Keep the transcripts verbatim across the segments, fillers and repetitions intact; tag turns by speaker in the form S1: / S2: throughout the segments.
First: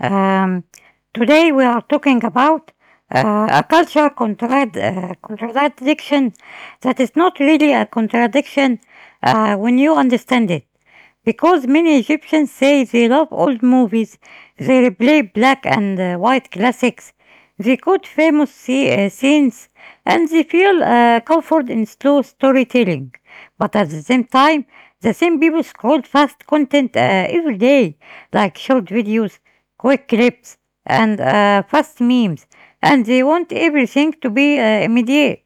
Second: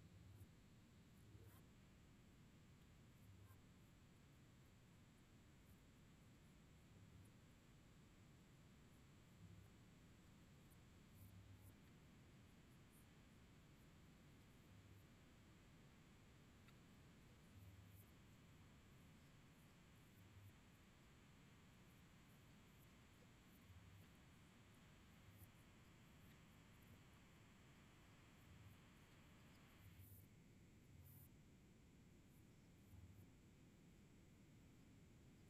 S1: Um, Today, we are talking about uh, a culture contrad- uh, contradiction that is not really a contradiction uh, when you understand it. Because many Egyptians say they love old movies, they replay black and uh, white classics, they quote famous sce- uh, scenes, and they feel uh, comfort in slow storytelling. But at the same time, the same people scroll fast content uh, every day, like short videos, quick clips, and uh, fast memes, and they want everything to be uh, immediate.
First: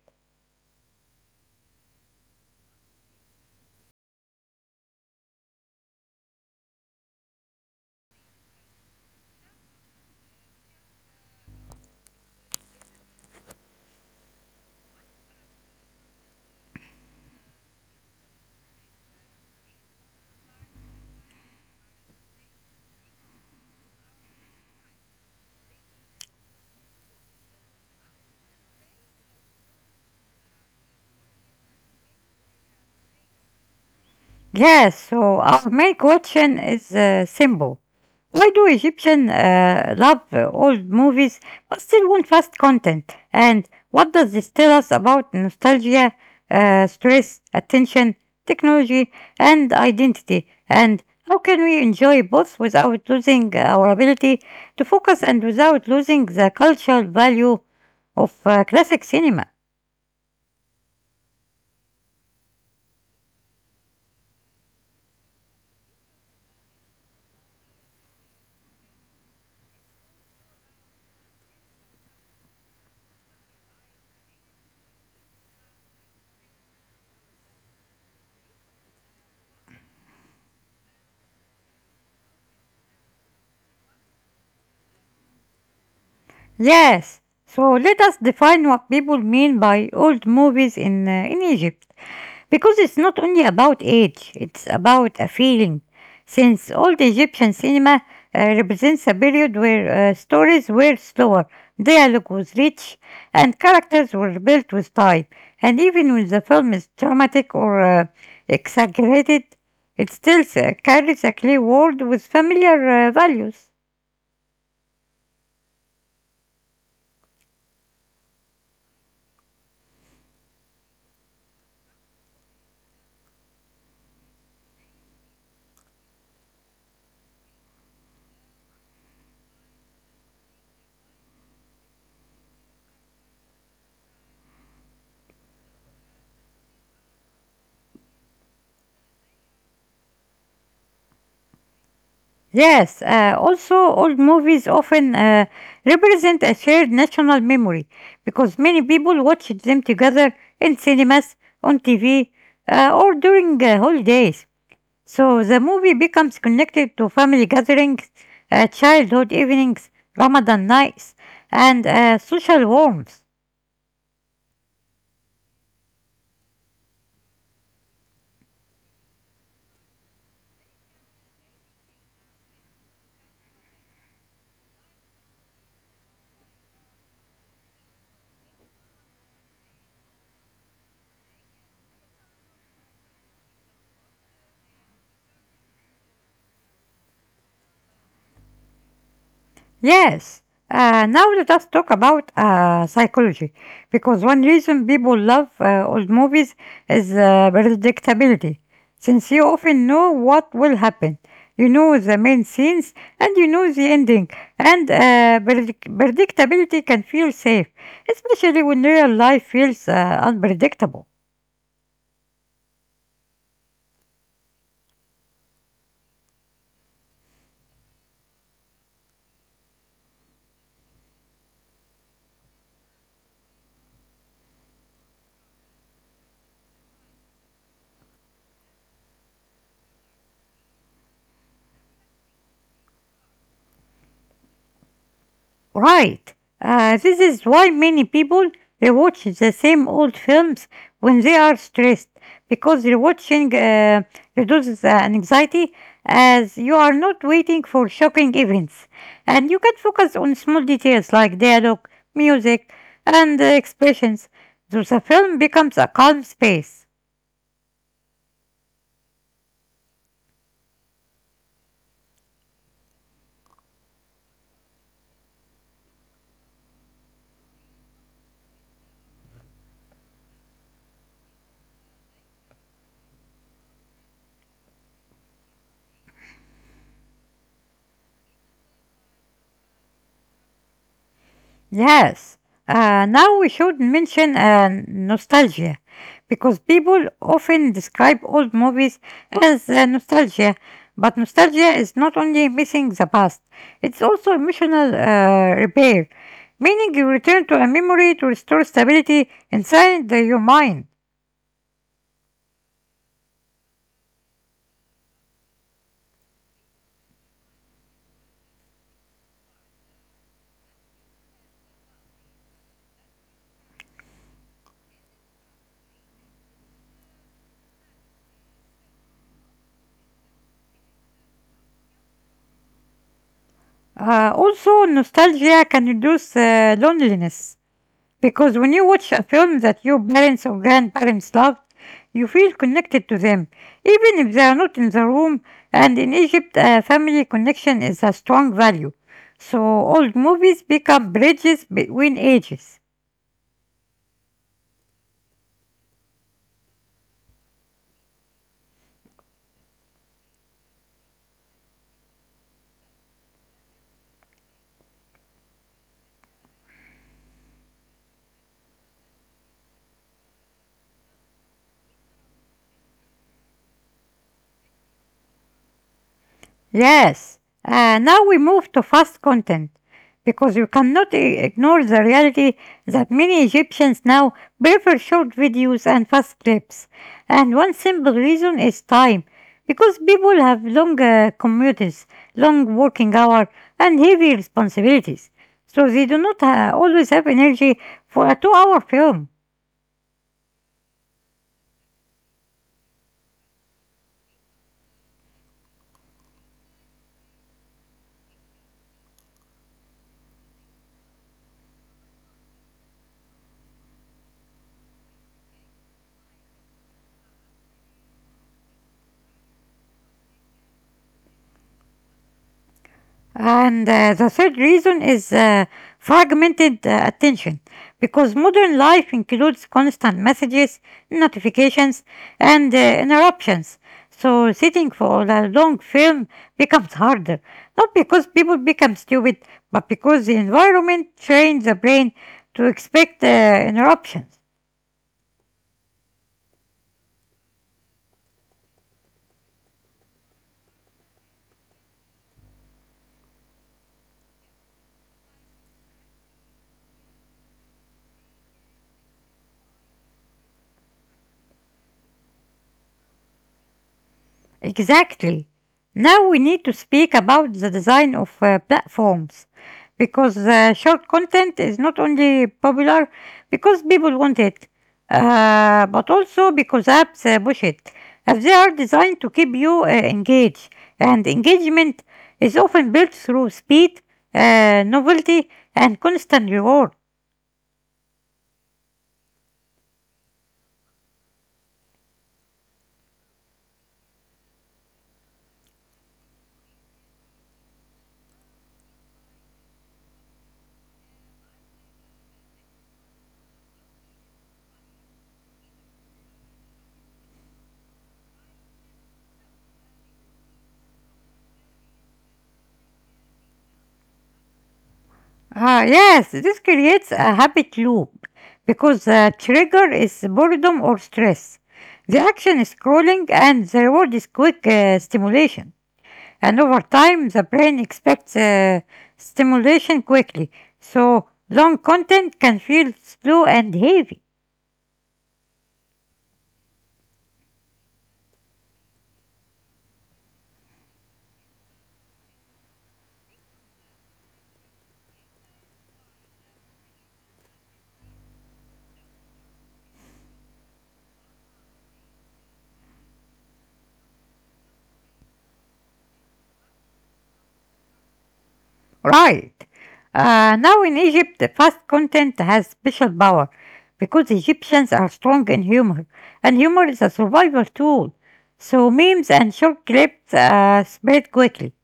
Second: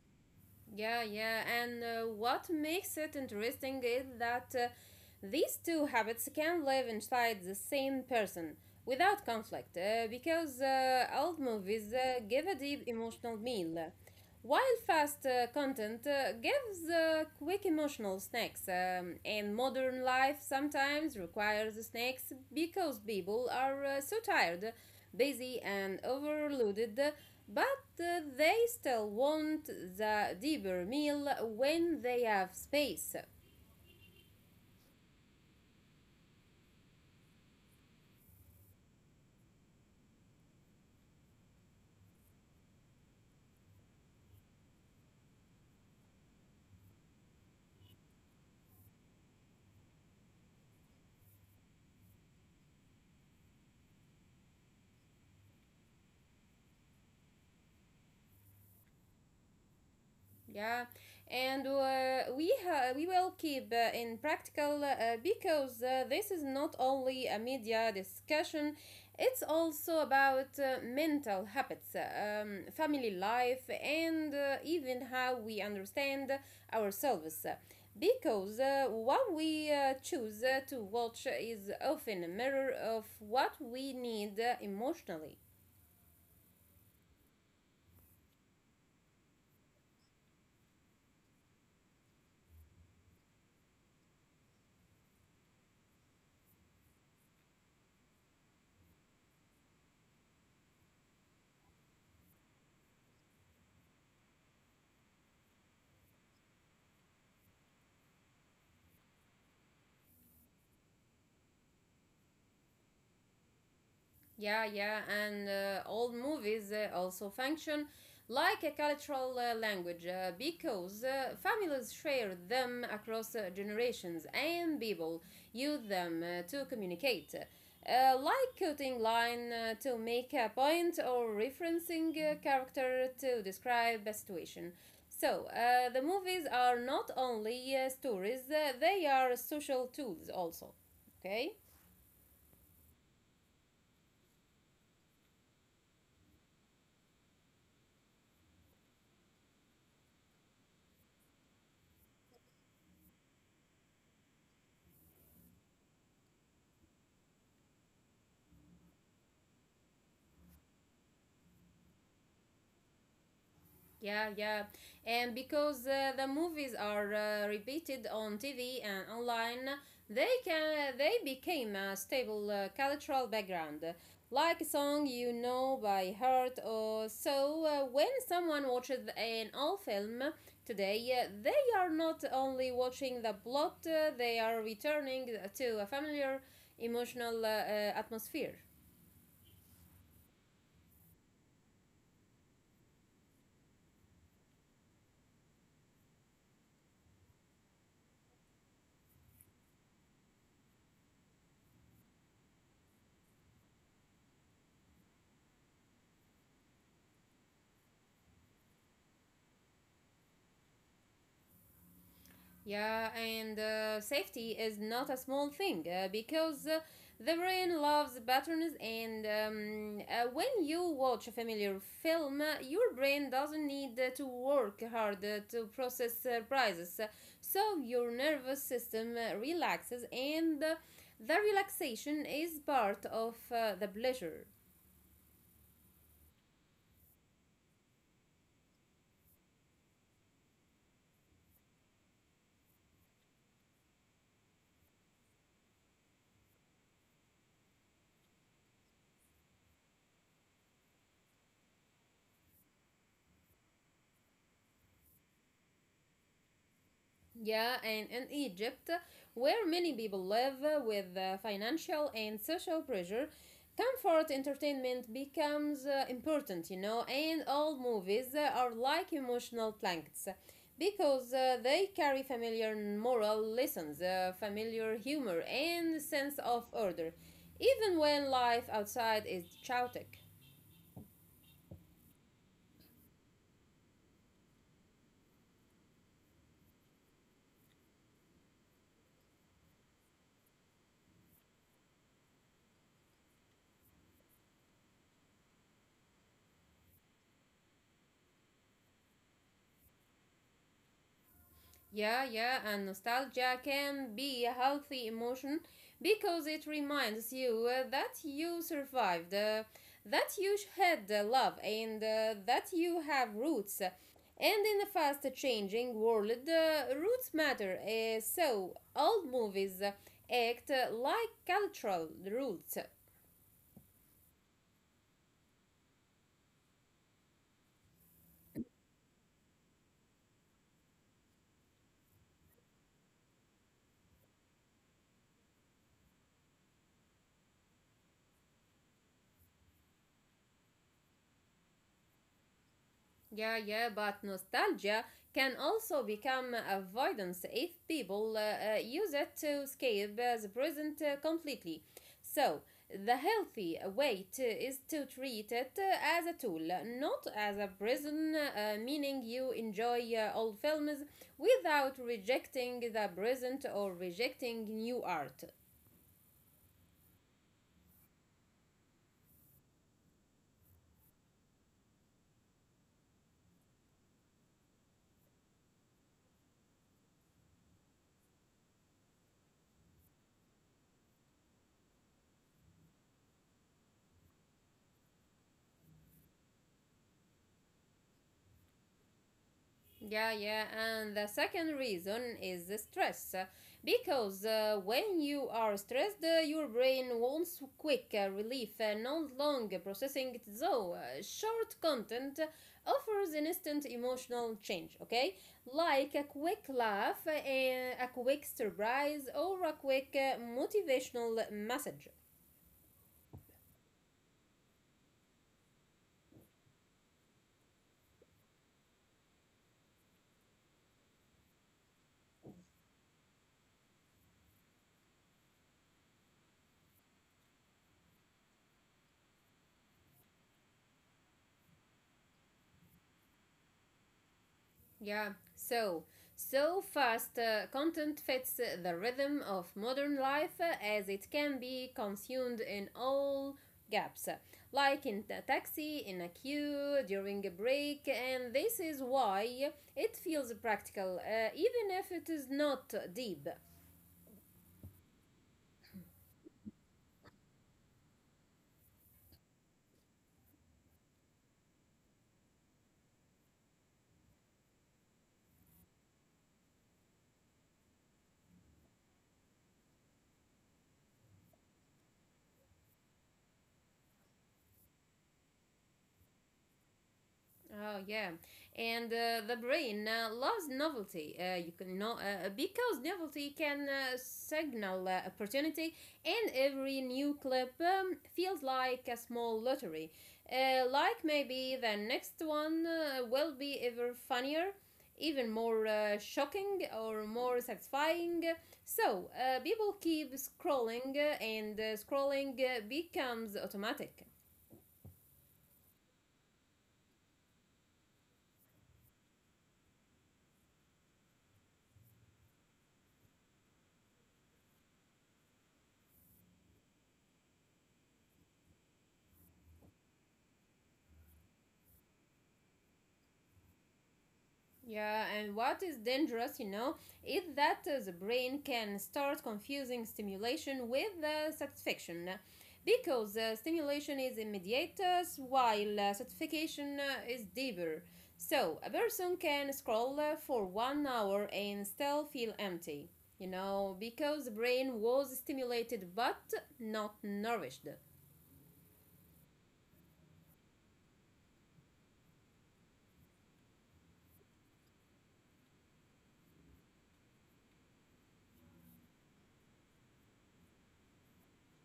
S2: Yeah, yeah, and uh, what makes it interesting is that uh, these two habits can live inside the same person without conflict, uh, because uh, old movies uh, give a deep emotional meal, while fast uh, content uh, gives uh, quick emotional snacks. Um, and modern life sometimes requires snacks because people are uh, so tired, busy, and overloaded, but uh, they still want the deeper meal when they have space.
S1: Yes, so our main question is uh, simple. Why do Egyptians uh, love uh, old movies but still want fast content? And what does this tell us about nostalgia, uh, stress, attention, technology, and identity? And how can we enjoy both without losing our ability to focus and without losing the cultural value of uh, classic cinema?
S2: Yeah. And uh, we ha- we will keep uh, in practical, uh, because uh, this is not only a media discussion, it's also about uh, mental habits, um, family life, and uh, even how we understand ourselves, because uh, what we uh, choose uh, to watch is often a mirror of what we need uh, emotionally.
S1: Yes, so let us define what people mean by old movies in, uh, in Egypt. Because it's not only about age, it's about a feeling. Since old Egyptian cinema uh, represents a period where uh, stories were slower, dialogue was rich, and characters were built with time. And even when the film is dramatic or uh, exaggerated, it still uh, carries a clear world with familiar uh, values.
S2: Yeah, yeah, and uh, old movies uh, also function like a cultural uh, language, uh, because uh, families share them across uh, generations, and people use them uh, to communicate. Uh, like quoting line uh, to make a point, or referencing a character to describe a situation. So, uh, the movies are not only uh, stories, uh, they are social tools also. Okay?
S1: Yes, uh, also old movies often uh, represent a shared national memory because many people watched them together in cinemas, on T V, uh, or during uh, holidays. So the movie becomes connected to family gatherings, uh, childhood evenings, Ramadan nights, and uh, social warmth.
S2: Yeah, yeah. And because uh, the movies are uh, repeated on T V and online, they can they became a stable uh, cultural background. Like a song you know by heart. Or so uh, when someone watches an old film today, uh, they are not only watching the plot, uh, they are returning to a familiar emotional uh, uh, atmosphere.
S1: Yes. Uh, now let us talk about uh, psychology, because one reason people love uh, old movies is uh, predictability. Since you often know what will happen, you know the main scenes and you know the ending, and uh, predict- predictability can feel safe, especially when real life feels uh, unpredictable.
S2: Yeah, and uh, safety is not a small thing, uh, because uh, the brain loves patterns, and um, uh, when you watch a familiar film, uh, your brain doesn't need uh, to work hard uh, to process surprises. So your nervous system uh, relaxes, and uh, the relaxation is part of uh, the pleasure.
S1: Right. Uh, this is why many people they watch the same old films when they are stressed because rewatching uh, reduces uh, anxiety as you are not waiting for shocking events and you can focus on small details like dialogue, music, and uh, expressions. So the film becomes a calm space.
S2: Yeah, and in Egypt, where many people live with uh, financial and social pressure, comfort entertainment becomes uh, important, you know, and all movies uh, are like emotional blankets, because uh, they carry familiar moral lessons, uh, familiar humor, and sense of order, even when life outside is chaotic.
S1: Yes. Uh, now we should mention uh, nostalgia because people often describe old movies as uh, nostalgia, but nostalgia is not only missing the past, it's also emotional uh, repair, meaning you return to a memory to restore stability inside uh, your mind.
S2: Yeah, yeah, and nostalgia can be a healthy emotion because it reminds you uh, that you survived, uh, that you had uh, love, and uh, that you have roots. And in a fast changing world, uh, roots matter, uh, so old movies act uh, like cultural roots.
S1: Uh, also, nostalgia can reduce uh, loneliness because when you watch a film that your parents or grandparents loved, you feel connected to them, even if they are not in the room. And in Egypt, uh, family connection is a strong value. So old movies become bridges between ages.
S2: Yeah, yeah, but nostalgia can also become avoidance if people uh, uh, use it to escape uh, the present uh, completely. So, the healthy way to, is to treat it uh, as a tool, not as a prison, uh, meaning you enjoy uh, old films without rejecting the present or rejecting new art.
S1: Yes. Uh, now we move to fast content because you cannot i- ignore the reality that many Egyptians now prefer short videos and fast clips. And one simple reason is time because people have long uh, commutes, long working hours, and heavy responsibilities. So they do not uh, always have energy for a two hour film.
S2: Yeah, yeah, and the second reason is the stress. uh, Because uh, when you are stressed, uh, your brain wants quick uh, relief, uh, not long processing. So, uh, short content offers instant emotional change, okay? Like a quick laugh, uh, a quick surprise, or a quick uh, motivational message.
S1: And uh, the third reason is uh, fragmented uh, attention, because modern life includes constant messages, notifications, and uh, interruptions. So sitting for a long film becomes harder, not because people become stupid, but because the environment trains the brain to expect uh, interruptions.
S2: Yeah. So, so fast uh, content fits uh, the rhythm of modern life, uh, as it can be consumed in all gaps, uh, like in a taxi, in a queue, during a break, and this is why it feels practical, uh, even if it is not deep.
S1: Exactly. Now we need to speak about the design of uh, platforms because uh, short content is not only popular because people want it, uh, but also because apps uh, push it. If they are designed to keep you uh, engaged, and engagement is often built through speed, uh, novelty, and constant reward.
S2: Oh yeah. And uh, the brain uh, loves novelty. Uh, you can know, uh, because novelty can uh, signal uh, opportunity, and every new clip um, feels like a small lottery. Uh, like maybe the next one uh, will be ever funnier, even more uh, shocking, or more satisfying. So uh, people keep scrolling, uh, and uh, scrolling uh, becomes automatic.
S1: Ah, yes, this creates a habit loop because the trigger is boredom or stress. The action is scrolling and the reward is quick uh, stimulation. And over time, the brain expects uh, stimulation quickly, so long content can feel slow and heavy.
S2: Yeah, and what is dangerous, you know, is that uh, the brain can start confusing stimulation with uh, satisfaction. Because uh, stimulation is immediate, uh, while uh, satisfaction uh, is deeper. So, a person can scroll uh, for one hour and still feel empty, you know, because the brain was stimulated but not nourished.
S1: Right. Uh, now in Egypt, the fast content has special power because Egyptians are strong in humor, and humor is a survival tool. So memes and short clips uh, spread quickly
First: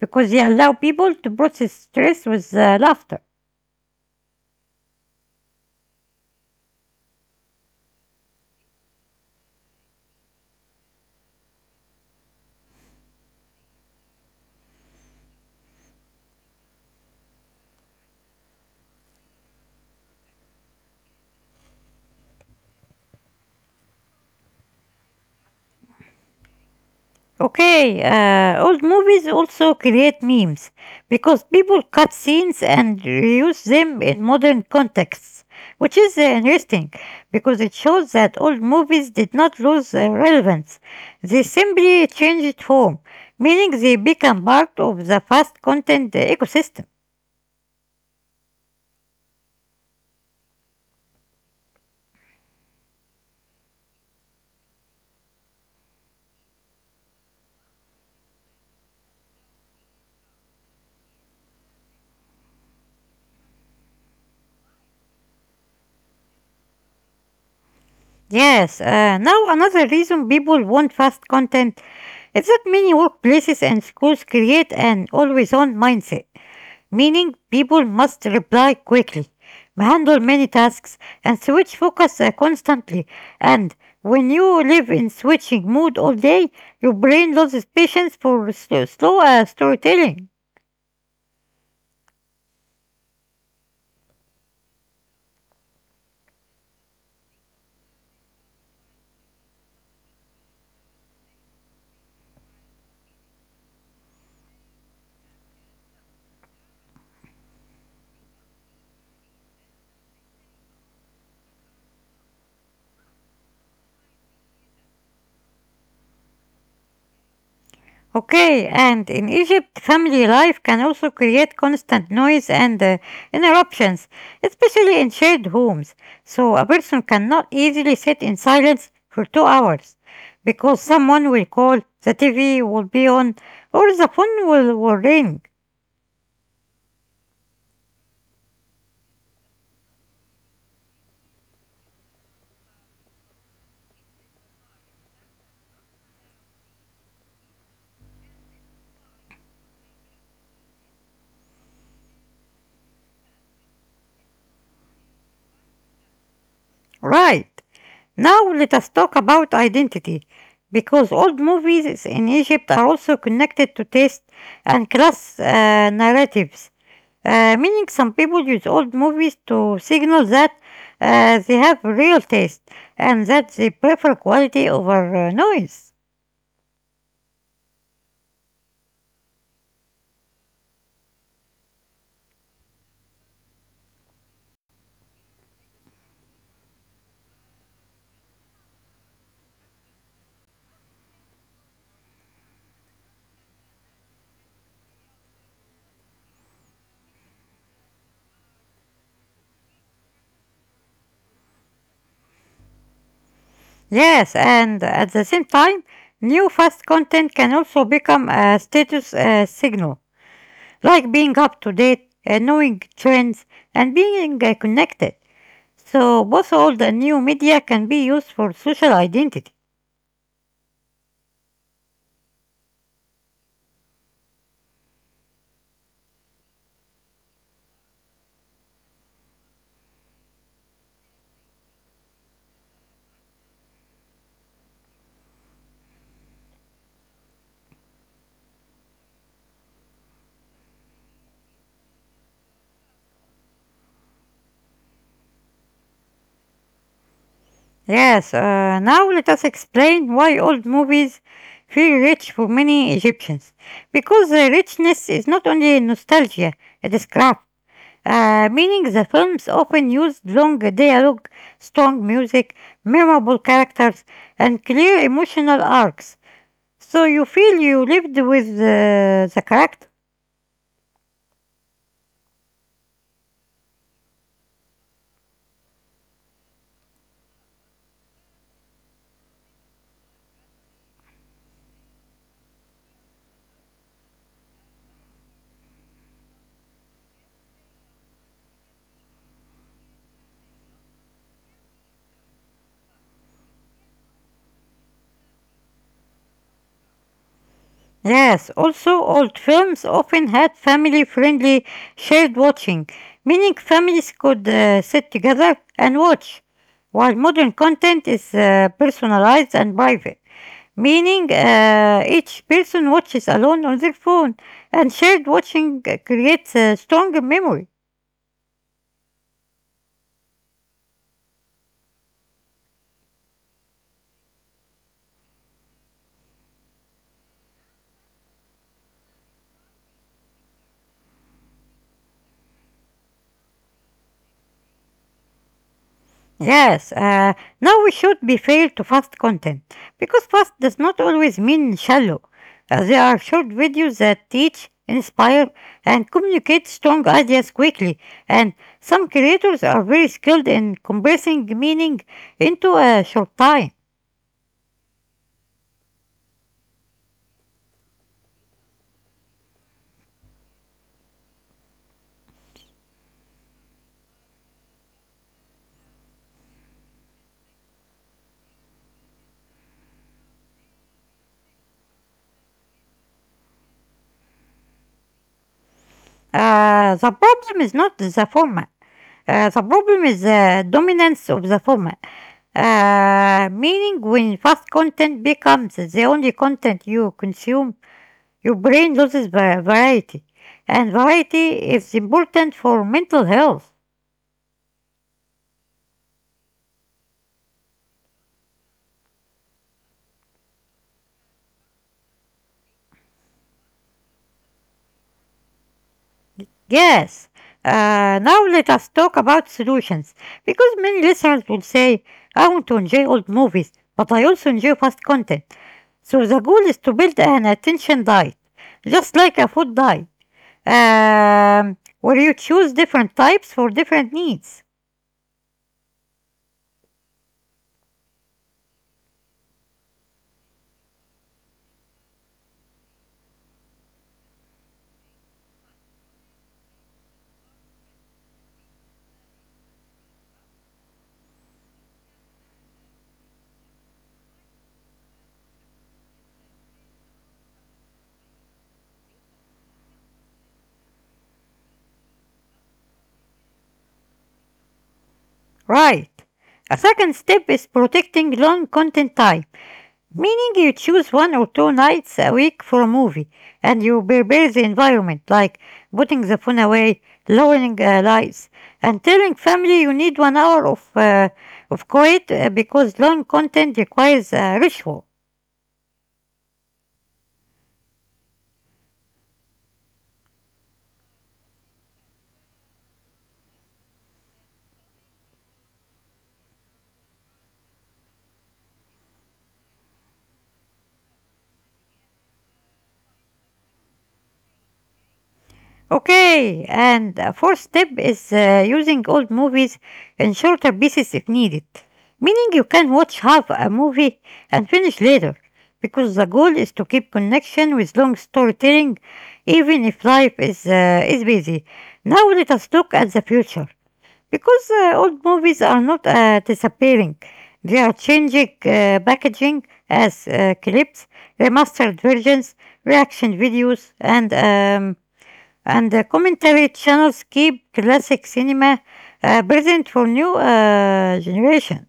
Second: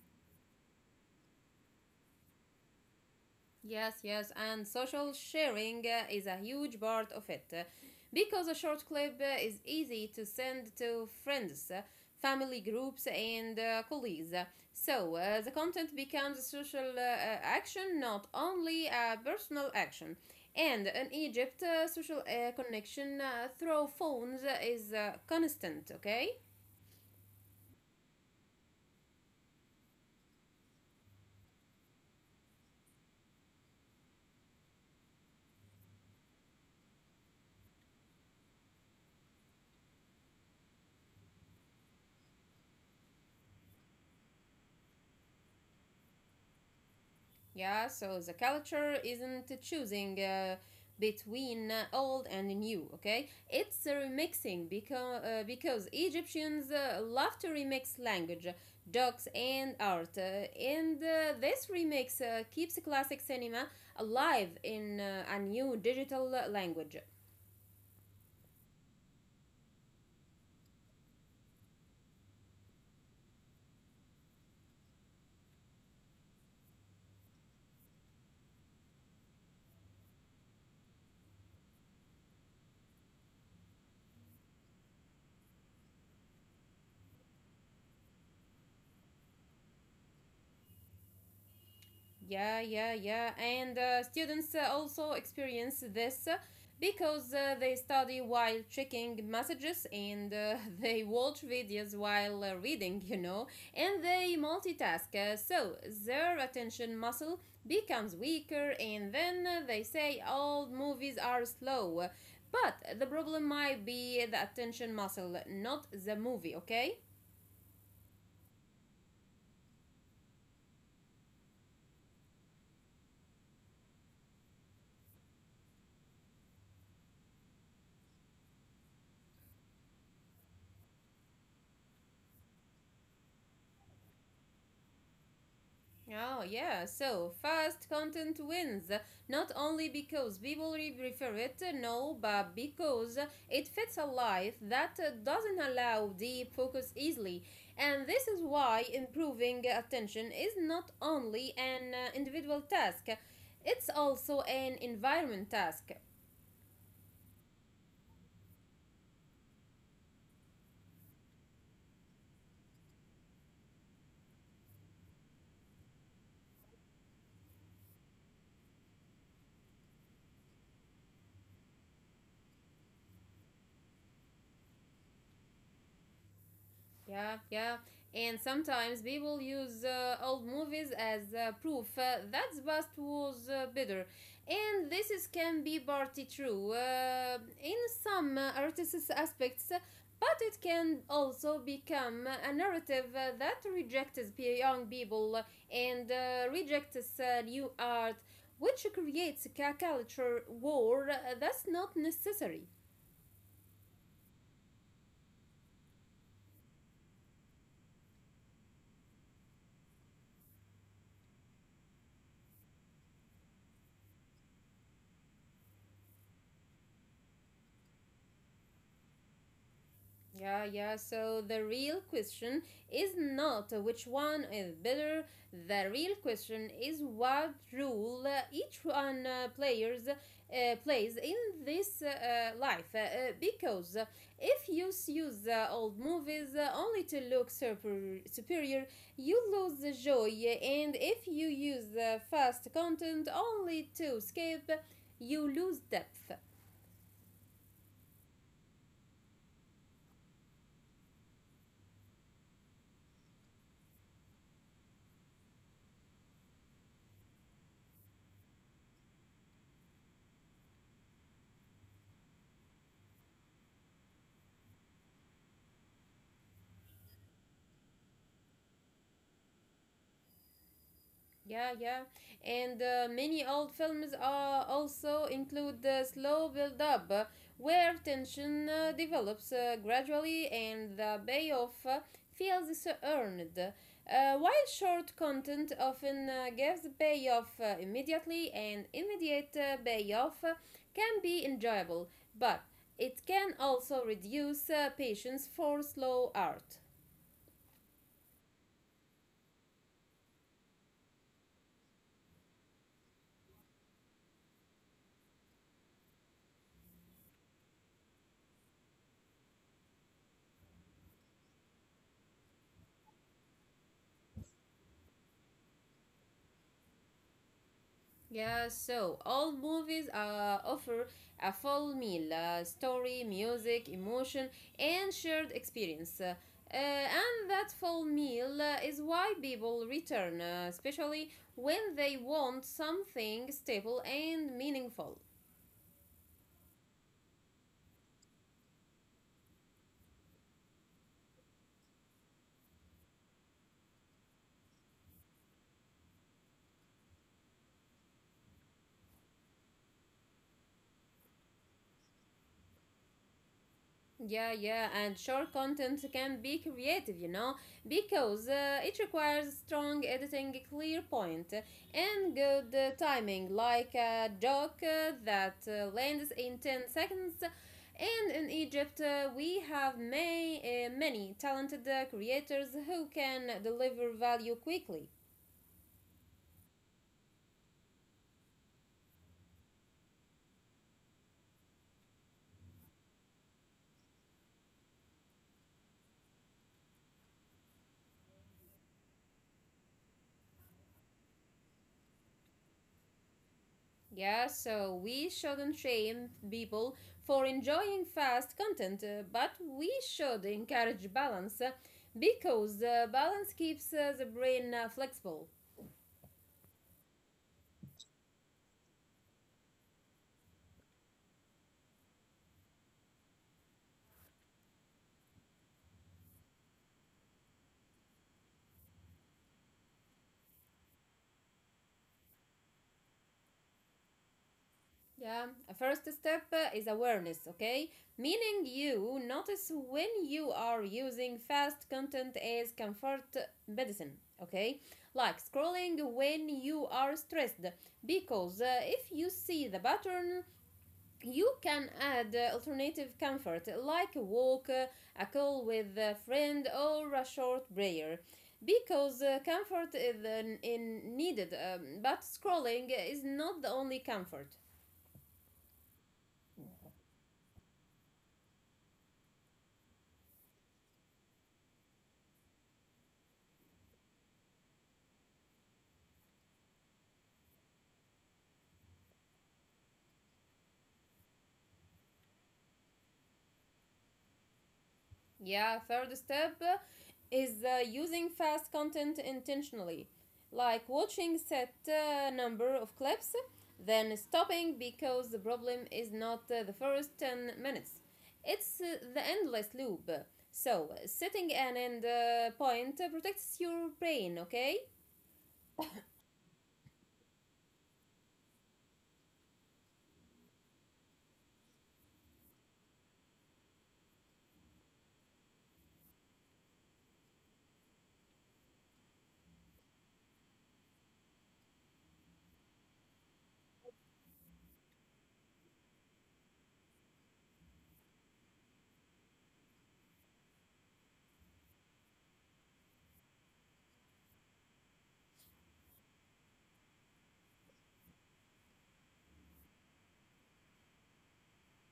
S1: because they allow people to process stress with uh, laughter.
S2: Yes, yes, and social sharing uh, is a huge part of it, uh, because a short clip uh, is easy to send to friends, uh, family groups, and uh, colleagues. So uh, the content becomes a social uh, uh, action, not only a personal action. And in Egypt, uh, social uh, connection uh, through phones is uh, constant, okay?
S1: Okay, uh, old movies also create memes because people cut scenes and reuse them in modern contexts, which is uh, interesting because it shows that old movies did not lose uh, relevance. They simply changed form, meaning they become part of the fast content uh, ecosystem.
S2: Yeah, so the culture isn't choosing uh, between uh, old and new, okay? It's uh, remixing, because, uh, because Egyptians uh, love to remix language, docs, and art. Uh, and uh, this remix uh, keeps classic cinema alive in uh, a new digital uh, language.
S1: Yes, uh, now another reason people want fast content is that many workplaces and schools create an always on mindset meaning people must reply quickly, handle many tasks, and switch focus uh, constantly. And when you live in switching mood all day, your brain loses patience for slow, slow uh, storytelling.
S2: Yeah, yeah, yeah. And uh, students uh, also experience this, uh, because uh, they study while checking messages, and uh, they watch videos while uh, reading, you know, and they multitask. Uh, so their attention muscle becomes weaker, and then uh, they say all movies are slow. But the problem might be the attention muscle, not the movie, okay?
S1: Okay, and in Egypt, family life can also create constant noise and uh, interruptions, especially in shared homes. So a person cannot easily sit in silence for two hours because someone will call, the T V will be on, or the phone will, will ring.
S2: Oh, yeah. So, fast content wins. Not only because people re- prefer it, uh, no, but because it fits a life that uh, doesn't allow deep focus easily. And this is why improving attention is not only an uh, individual task, it's also an environment task.
S1: Right, now let us talk about identity because old movies in Egypt are also connected to taste and class uh, narratives. Uh, meaning some people use old movies to signal that uh, they have real taste and that they prefer quality over uh, noise.
S2: Yeah, yeah. And sometimes people use uh, old movies as uh, proof uh, that the past was uh, better. And this, is, can be partly true uh, in some uh, artists' aspects, but it can also become a narrative uh, that rejects young people, uh, and uh, rejects uh, new art, which creates a culture war uh, that's not necessary.
S1: Yes, and at the same time, new fast content can also become a status uh, signal, like being up to date, uh, knowing trends, and being uh, connected. So both old and new media can be used for social identity.
S2: Yeah, yeah. So the real question is not which one is better. The real question is what role uh, each one uh, players uh, plays in this uh, life. Uh, uh, because if you use uh, old movies uh, only to look super- superior, you lose the joy. And if you use uh, fast content only to escape, you lose depth.
S1: Yes, uh, now let us explain why old movies feel rich for many Egyptians. Because the richness is not only nostalgia, it is craft. Uh, meaning the films often used long dialogue, strong music, memorable characters, and clear emotional arcs. So you feel you lived with uh, the character.
S2: Yeah, yeah. And uh, many old films uh, also include the slow build up, uh, where tension uh, develops uh, gradually, and the payoff uh, feels so earned. Uh, while short content often uh, gives payoff uh, immediately, and immediate uh, payoff uh, can be enjoyable, but it can also reduce uh, patience for slow art.
S1: Yes, also old films often had family-friendly shared watching, meaning families could uh, sit together and watch, while modern content is uh, personalized and private, meaning uh, each person watches alone on their phone, and shared watching uh, creates a stronger memory.
S2: Yeah, so all movies uh, offer a full meal: uh, story, music, emotion, and shared experience. Uh, uh, and that full meal uh, is why people return, uh, especially when they want something stable and meaningful.
S1: Yes, uh, now we should be fair to fast content because fast does not always mean shallow. Uh, there are short videos that teach, inspire, and communicate strong ideas quickly, and some creators are very skilled in compressing meaning into a short time.
S2: Yeah, yeah, and short content can be creative, you know, because uh, it requires strong editing, clear point, and good uh, timing, like a joke uh, that uh, lands in ten seconds. And in Egypt, uh, we have may, uh, many talented uh, creators who can deliver value quickly.
S1: Uh, the problem is not the format. Uh, the problem is the dominance of the format. Uh, meaning, when fast content becomes the only content you consume, your brain loses va- variety, and variety is important for mental health.
S2: Yeah, so we shouldn't shame people for enjoying fast content, uh, but we should encourage balance, uh, because uh, balance keeps uh, the brain uh, flexible.
S1: Yes. Uh, now let us talk about solutions, because many listeners will say, "I want to enjoy old movies, but I also enjoy fast content." So the goal is to build an attention diet, just like a food diet, um, where you choose different types for different needs.
S2: Yeah, a first step uh, is awareness, okay? Meaning you notice when you are using fast content as comfort medicine, okay? Like scrolling when you are stressed, because uh, if you see the pattern, you can add uh, alternative comfort like a walk, uh, a call with a friend, or a short prayer. Because uh, comfort is uh, in needed, um, but scrolling is not the only comfort.
S1: Right. A second step is protecting long content type. Meaning you choose one or two nights a week for a movie and you prepare the environment, like putting the phone away, lowering uh, lights, and telling family you need one hour of, uh, of quiet uh, because long content requires a ritual.
S2: Yeah, third step is uh, using fast content intentionally, like watching set uh, number of clips, then stopping, because the problem is not uh, the first ten minutes. It's uh, the endless loop. So, setting an end uh, point protects your brain, okay?
S1: Okay, and the fourth step is uh, using old movies in shorter pieces if needed, meaning you can watch half a movie and finish later, because the goal is to keep connection with long storytelling, even if life is uh, is busy. Now let us look at the future, because uh, old movies are not uh, disappearing; they are changing uh, packaging as uh, clips, remastered versions, reaction videos, and um, and the commentary channels keep classic cinema uh, present for new uh, generation.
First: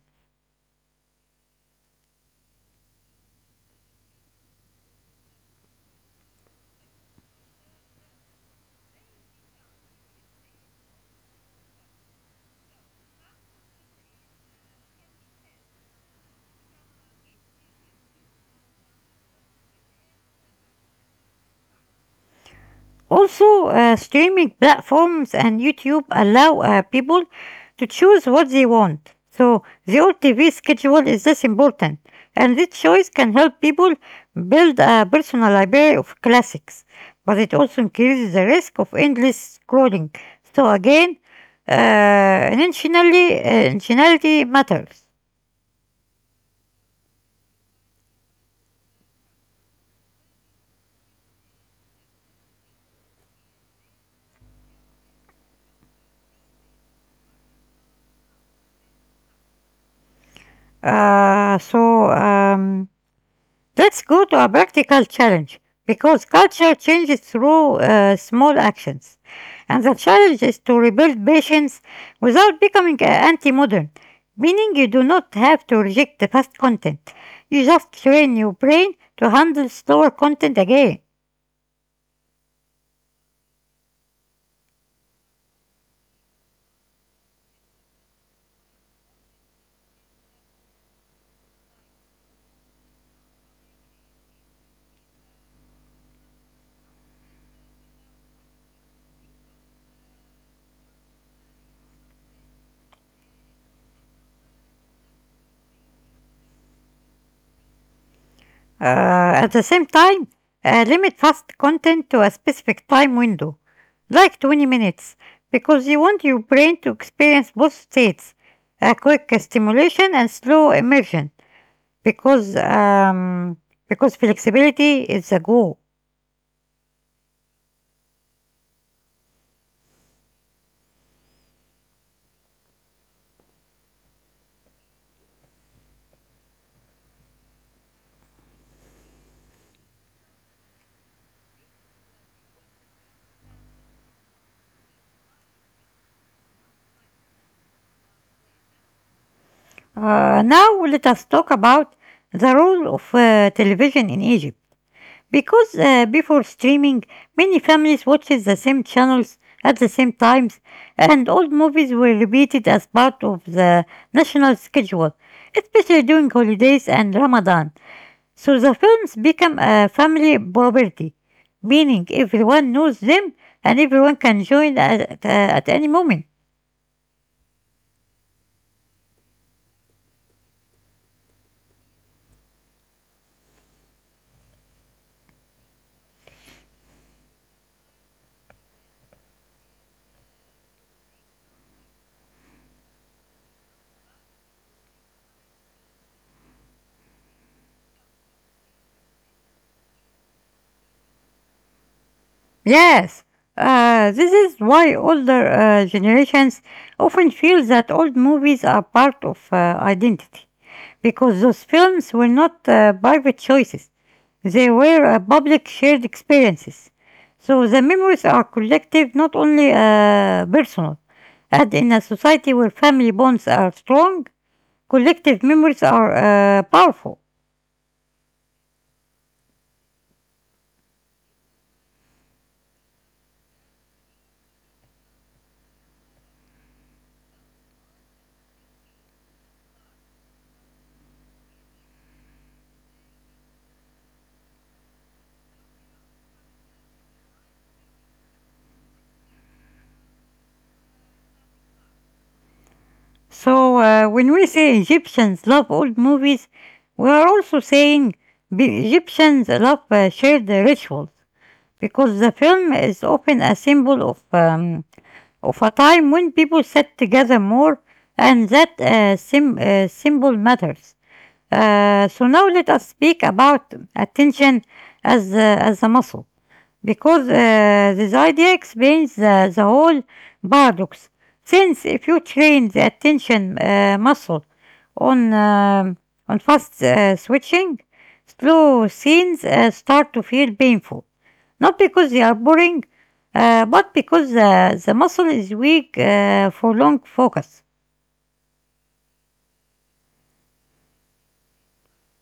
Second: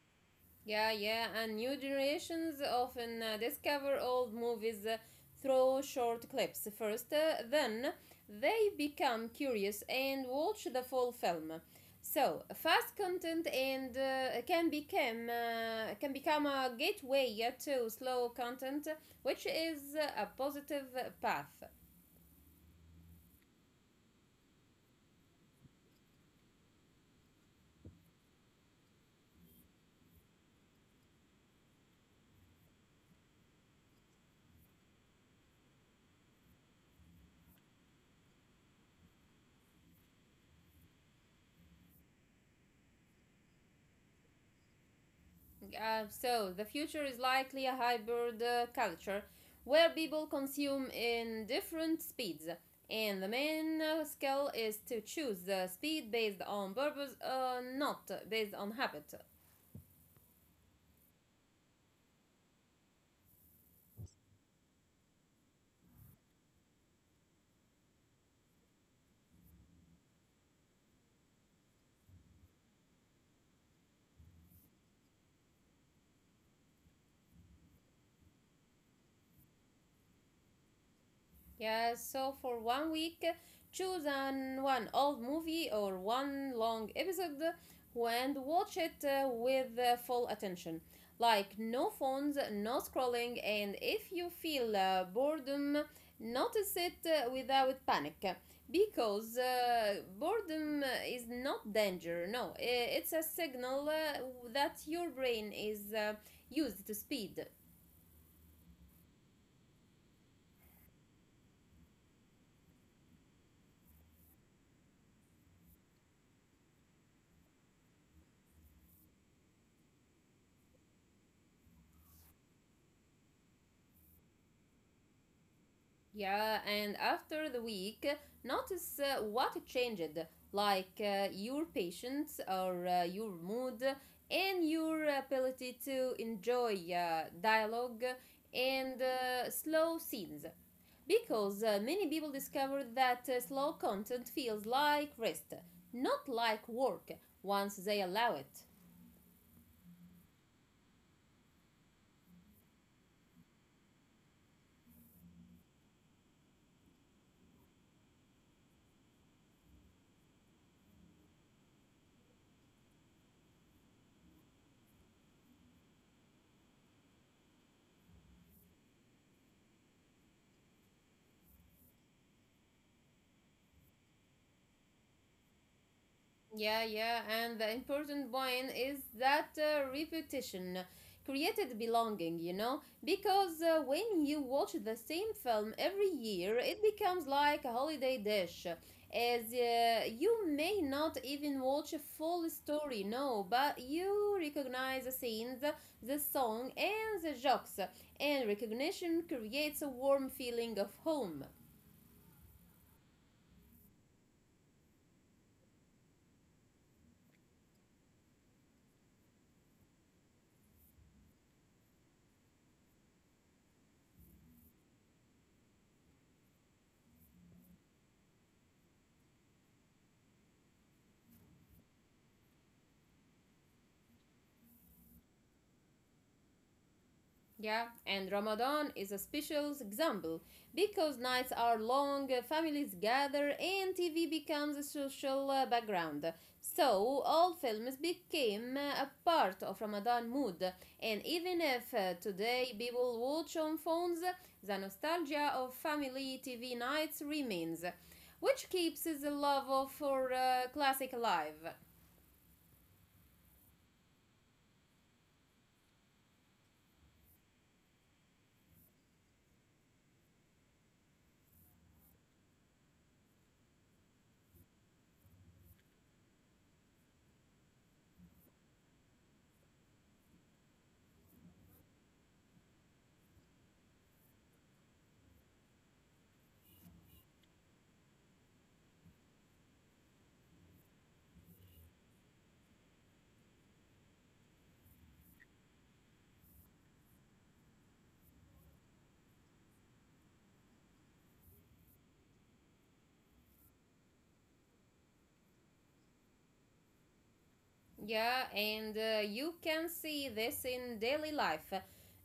S2: Yeah, yeah, and new generations often uh, discover old movies uh, through short clips first, uh, then they become curious and watch the full film. So, fast content and uh, can become uh, can become a gateway to slow content, which is a positive path.
S1: Also, uh, streaming platforms and YouTube allow uh, people to choose what they want. So the old T V schedule is less important, and this choice can help people build a personal library of classics. But it also increases the risk of endless scrolling. So again, uh, intentionally, uh, intentionality matters.
S2: Uh, so the future is likely a hybrid uh, culture, where people consume in different speeds, and the main uh, skill is to choose the speed based on purpose, uh, not based on habit.
S1: Uh, so um, let's go to a practical challenge because culture changes through uh, small actions. And the challenge is to rebuild patience without becoming anti modern, meaning you do not have to reject the past content. You just train your brain to handle slower content again.
S2: Yeah, so for one week, choose an one old movie or one long episode and watch it uh, with uh, full attention. Like no phones, no scrolling, and if you feel uh, boredom, notice it uh, without panic. Because uh, boredom is not danger, no, it's a signal uh, that your brain is uh, used to speed.
S1: Uh, at the same time, uh, limit fast content to a specific time window, like twenty minutes, because you want your brain to experience both states a quick stimulation and slow immersion, because, um, because flexibility is the goal.
S2: Yeah, and after the week, notice uh, what changed, like uh, your patience or uh, your mood, and your ability to enjoy uh, dialogue and uh, slow scenes. Because uh, many people discovered that uh, slow content feels like rest, not like work, once they allow it.
S1: Uh, now, let us talk about the role of uh, television in Egypt. Because uh, before streaming, many families watched the same channels at the same times, and old movies were repeated as part of the national schedule, especially during holidays and Ramadan. So the films become a family property, meaning everyone knows them and everyone can join at, uh, at any moment.
S2: Yeah, yeah, and the important point is that uh, repetition created belonging, you know, because uh, when you watch the same film every year, it becomes like a holiday dish. As uh, you may not even watch a full story, no, but you recognize the scenes, the song, and the jokes, and recognition creates a warm feeling of home.
S1: Yes, uh, this is why older uh, generations often feel that old movies are part of uh, identity, because those films were not uh, private choices. They were uh, public shared experiences. So the memories are collective, not only uh, personal. And in a society where family bonds are strong, collective memories are uh, powerful.
S2: Yeah, and Ramadan is a special example because nights are long, families gather, and T V becomes a social uh, background. So, all films became uh, a part of Ramadan mood, and even if uh, today people watch on phones, the nostalgia of family T V nights remains, which keeps the love of- for uh, classic alive.
S1: So uh, when we say Egyptians love old movies, we are also saying Egyptians love uh, shared rituals because the film is often a symbol of um, of a time when people sat together more and that uh, sim- uh, simple matters. Uh, so now let us speak about attention as, uh, as a muscle because uh, this idea explains the, the whole paradox. Since if you train the attention uh, muscle on um, on fast uh, switching, slow scenes uh, start to feel painful, not because they are boring, uh, but because uh, the muscle is weak uh, for long focus.
S2: Yeah, and uh, you can see this in daily life uh,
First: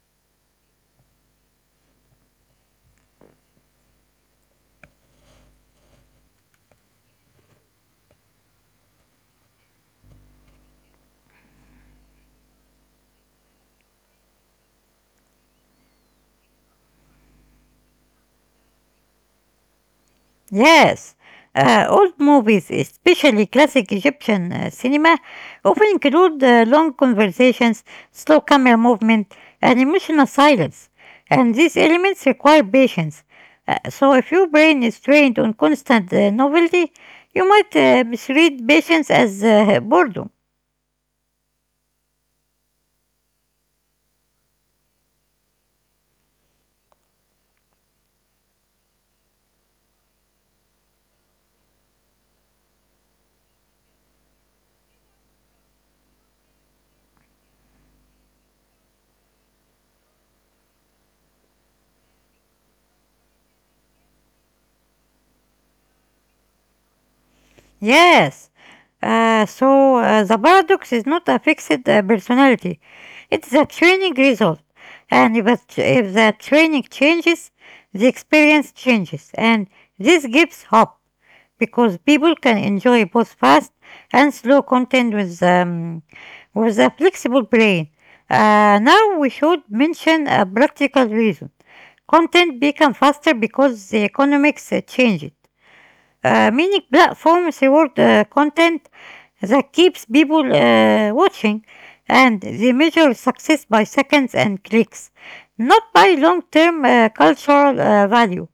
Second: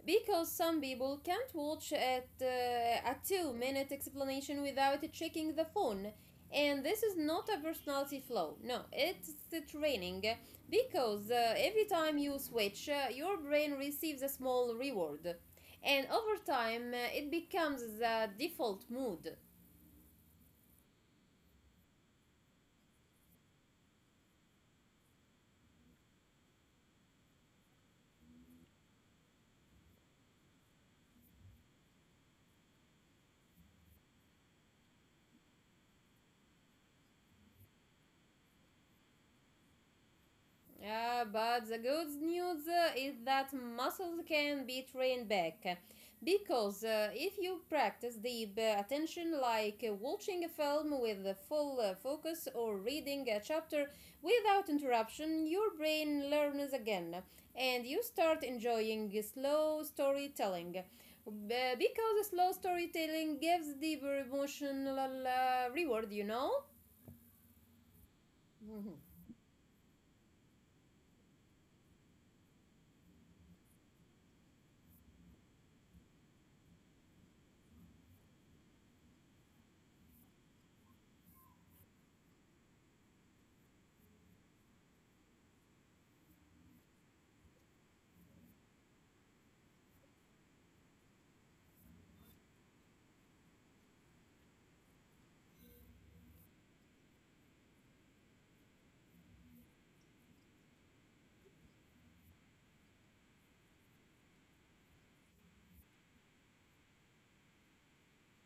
S2: because some people can't watch at uh, a two minute explanation without checking the phone. And this is not a personality flaw, no, it's the training uh, because uh, every time you switch, uh, your brain receives a small reward. And over time, uh, it becomes the default mood.
S1: Yes, uh, old movies, especially classic Egyptian uh, cinema, often include uh, long conversations, slow camera movement, and emotional silence. And these elements require patience. Uh, so, if your brain is trained on constant uh, novelty, you might uh, misread patience as uh, boredom.
S2: Yeah, but the good news uh, is that muscles can be trained back. Because uh, if you practice deep uh, attention, like uh, watching a film with a full uh, focus or reading a chapter without interruption, your brain learns again and you start enjoying slow storytelling. B- because slow storytelling gives deeper emotional uh, reward, you know?
S1: Yes. Uh, so uh, the paradox is not a fixed uh, personality. It's the training result. And if, a tr- if the training changes, the experience changes. And this gives hope because people can enjoy both fast and slow content with, um, with a flexible brain. Uh, now we should mention a practical reason. Content become faster because the economics uh, change, uh, many platforms reward uh, content that keeps people uh, watching and they measure success by seconds and clicks, not by long term uh, cultural uh, value.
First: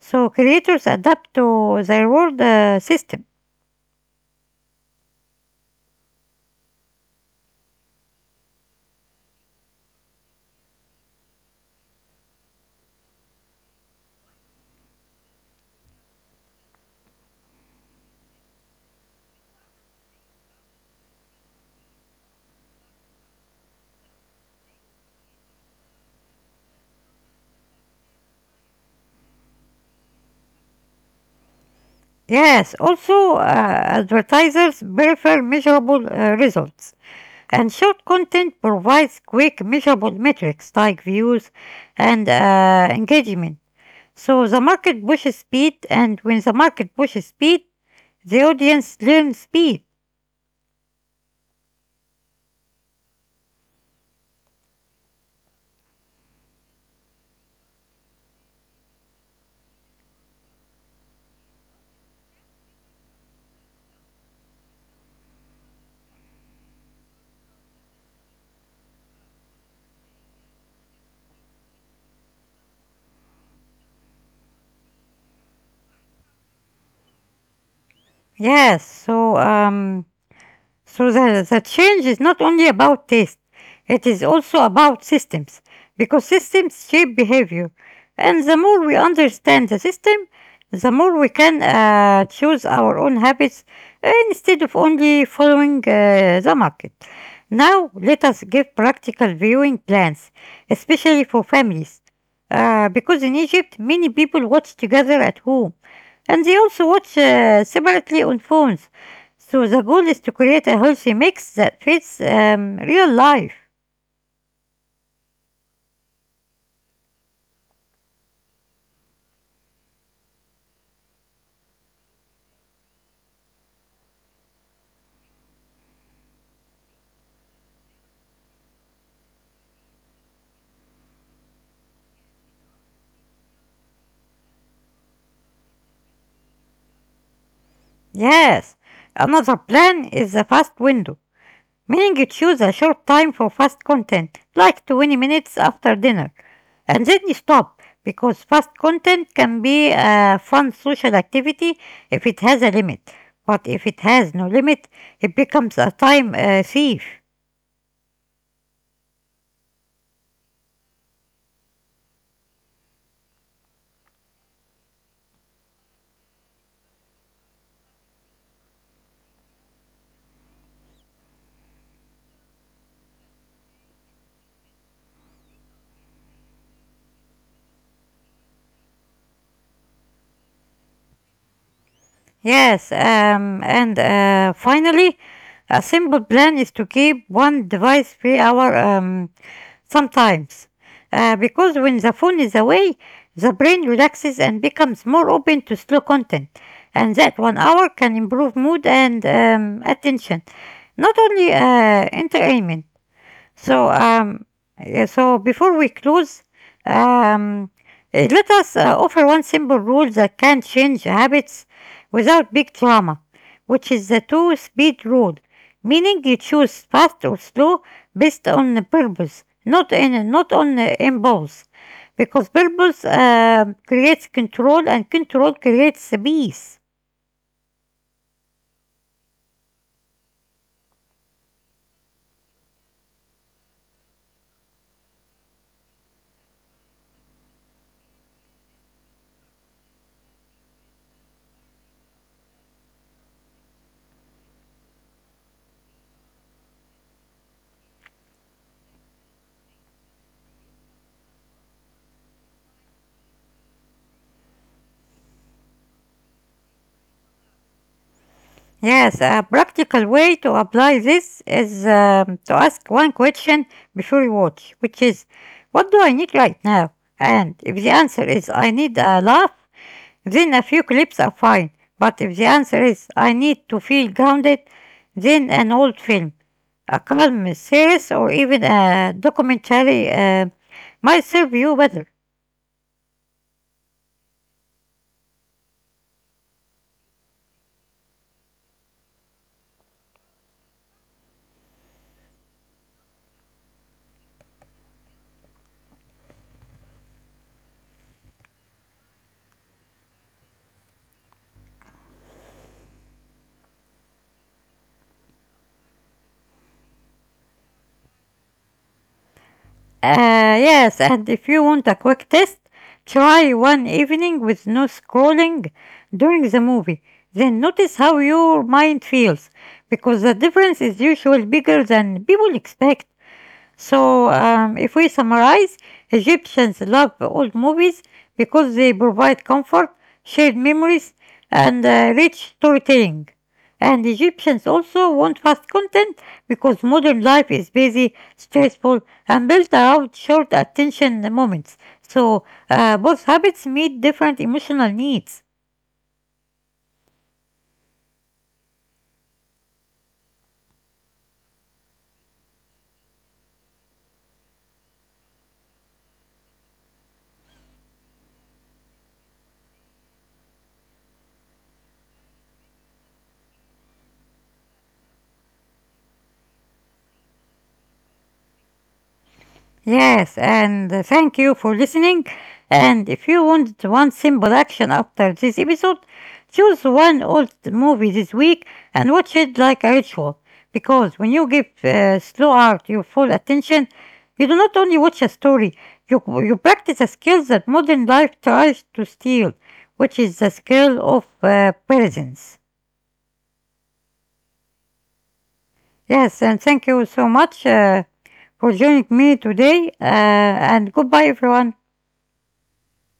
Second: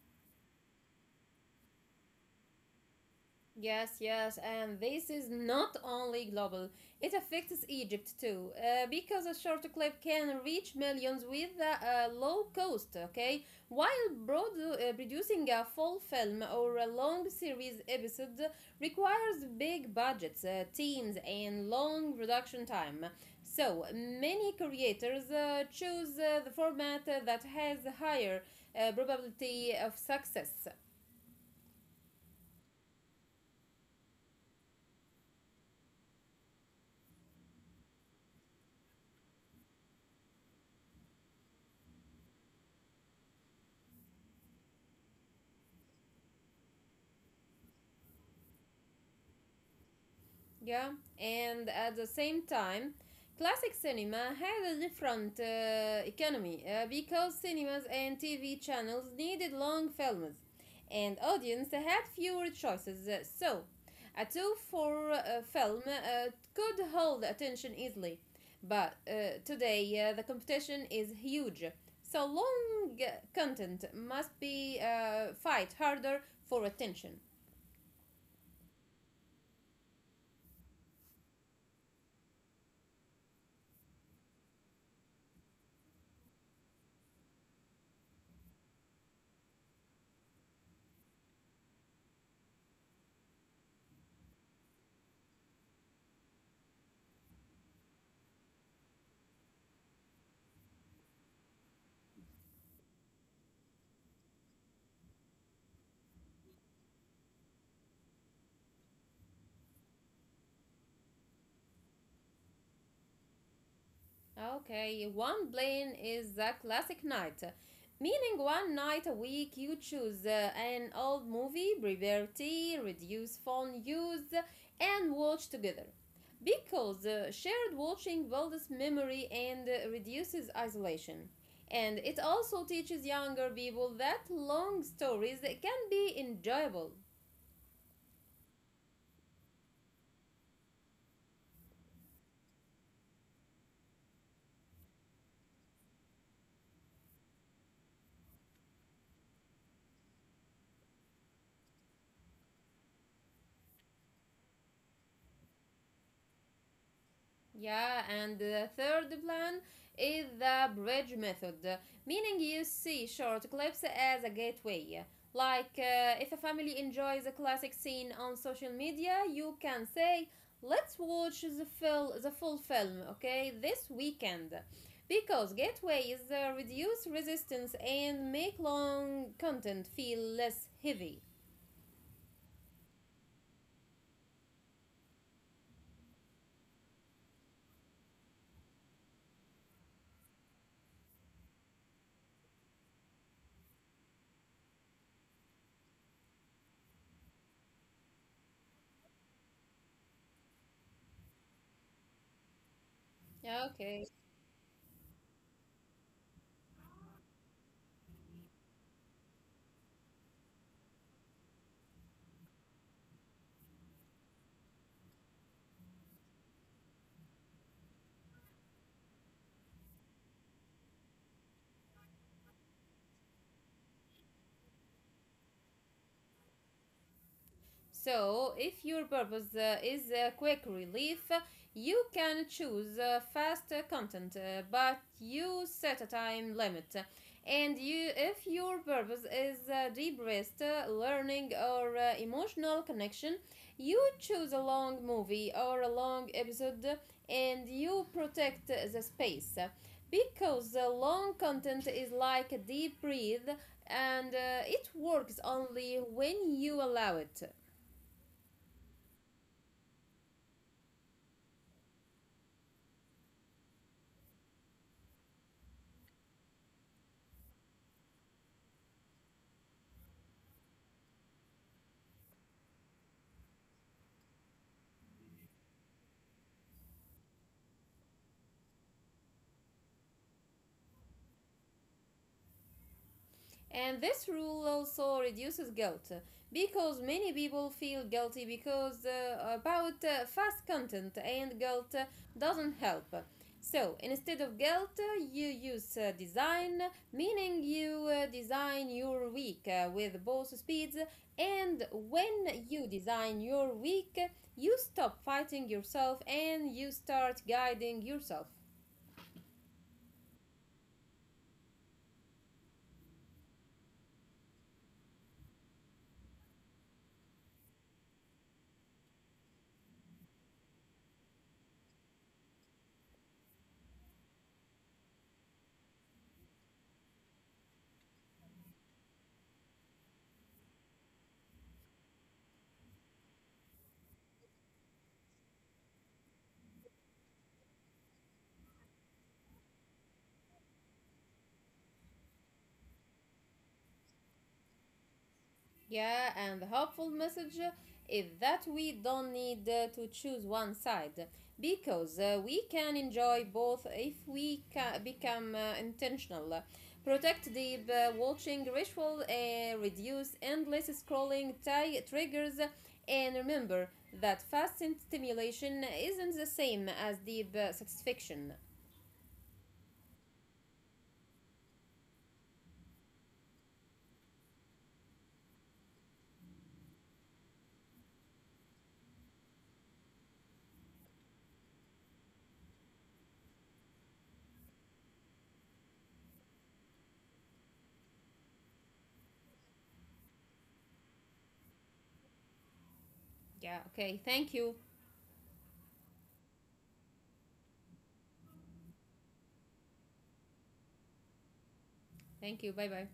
S1: So creators adapt to their reward uh, system.
S2: Yes, yes, and this is not only global, it affects Egypt too, uh, because a short clip can reach millions with a, a low cost, okay? While broad, uh, producing a full film or a long series episode requires big budgets, uh, teams, and long production time. So, many creators uh, choose uh, the format that has higher uh, probability of success.
S1: Yes, also uh, advertisers prefer measurable uh, results. And short content provides quick measurable metrics like views and uh, engagement. So the market pushes speed, and when the market pushes speed, the audience learns speed.
S2: Yeah, and at the same time, classic cinema had a different uh, economy uh, because cinemas and T V channels needed long films, and audience had fewer choices. Uh, So, a two-for uh, film uh, could hold attention easily, but uh, today uh, the competition is huge. So long uh, content must be uh, fight harder for attention.
S1: Yes, so um, So the, the change is not only about taste, it is also about systems, because systems shape behavior. And the more we understand the system, the more we can uh, choose our own habits instead of only following uh, the market. Now, let us give practical viewing plans, especially for families. Uh, because in Egypt, many people watch together at home, and they also watch uh, separately on phones, so the goal is to create a healthy mix that fits um, real life.
S2: Okay, one plane is the classic night, meaning one night a week you choose uh, an old movie, prepare tea, reduce phone use, and watch together. Because uh, shared watching builds memory and uh, reduces isolation. And it also teaches younger people that long stories can be enjoyable.
S1: Yes. Another plan is the fast window, meaning you choose a short time for fast content, like twenty minutes after dinner, and then you stop because fast content can be a fun social activity if it has a limit. But if it has no limit, it becomes a time uh, thief.
S2: Yeah, and the third plan is the bridge method, meaning you see short clips as a gateway. Like, uh, if a family enjoys a classic scene on social media, you can say, let's watch the, fil- the full film, okay, this weekend. Because gateways uh, reduce resistance and make long content feel less heavy.
S1: Yes, um, and uh, Finally, a simple plan is to keep one device per hour um, sometimes. Uh, because when the phone is away, the brain relaxes and becomes more open to slow content. And that one hour can improve mood and um, attention, not only uh, entertainment.
S2: Yeah,
S1: So,
S2: okay.
S1: um, uh, so before we close, um, uh, let us uh, offer one simple rule that can change habits without big drama, which is the two-speed rule, meaning you choose fast or slow based on the purpose, not in not on uh, impulse, because purpose um creates control and control creates peace.
S2: So, if your purpose uh, is uh, quick relief, you can choose uh, fast uh, content, uh, but you set a time limit. And you, if your purpose is uh, deep rest, uh, learning, or uh, emotional connection, you choose a long movie or a long episode and you protect the space. Because uh, long content is like a deep breath and uh, it works only when you allow it.
S1: Yes, a practical way to apply this is um, to ask one question before you watch, which is, what do I need right now? And if the answer is, I need a laugh, then a few clips are fine. But if the answer is, I need to feel grounded, then an old film, a calm series, or even a documentary uh, might serve you better.
S2: And this rule also reduces guilt uh, because many people feel guilty because uh, about uh, fast content and guilt uh, doesn't help. So instead of guilt, uh, you use uh, design, meaning you uh, design your week uh, with both speeds. And when you design your week, you stop fighting yourself and you start guiding yourself.
S1: Uh, yes, and if you want a quick test, try one evening with no scrolling during the movie. Then notice how your mind feels, because the difference is usually bigger than people expect. So, um, if we summarize, Egyptians love old movies because they provide comfort, shared memories, and uh, rich storytelling. And Egyptians also want fast content because modern life is busy, stressful, and built around short attention moments. So, uh, both habits meet different emotional needs.
S2: Yeah, and the helpful message is that we don't need uh, to choose one side because uh, we can enjoy both if we ca- become uh, intentional. Protect deep uh, watching ritual, uh, reduce endless scrolling ti- triggers, and remember that fast stimulation isn't the same as deep uh, satisfaction.
S1: Yes, and uh, thank you for listening. And if you want one simple action after this episode, choose one old movie this week and watch it like a ritual. Because when you give uh, slow art your full attention, you do not only watch a story, you, you practice a skill that modern life tries to steal, which is the skill of uh, presence.
S2: Yeah, okay, thank you.
S1: Yes, and thank you so much uh, for joining me today, uh, and goodbye, everyone.
S2: Thank you, bye bye.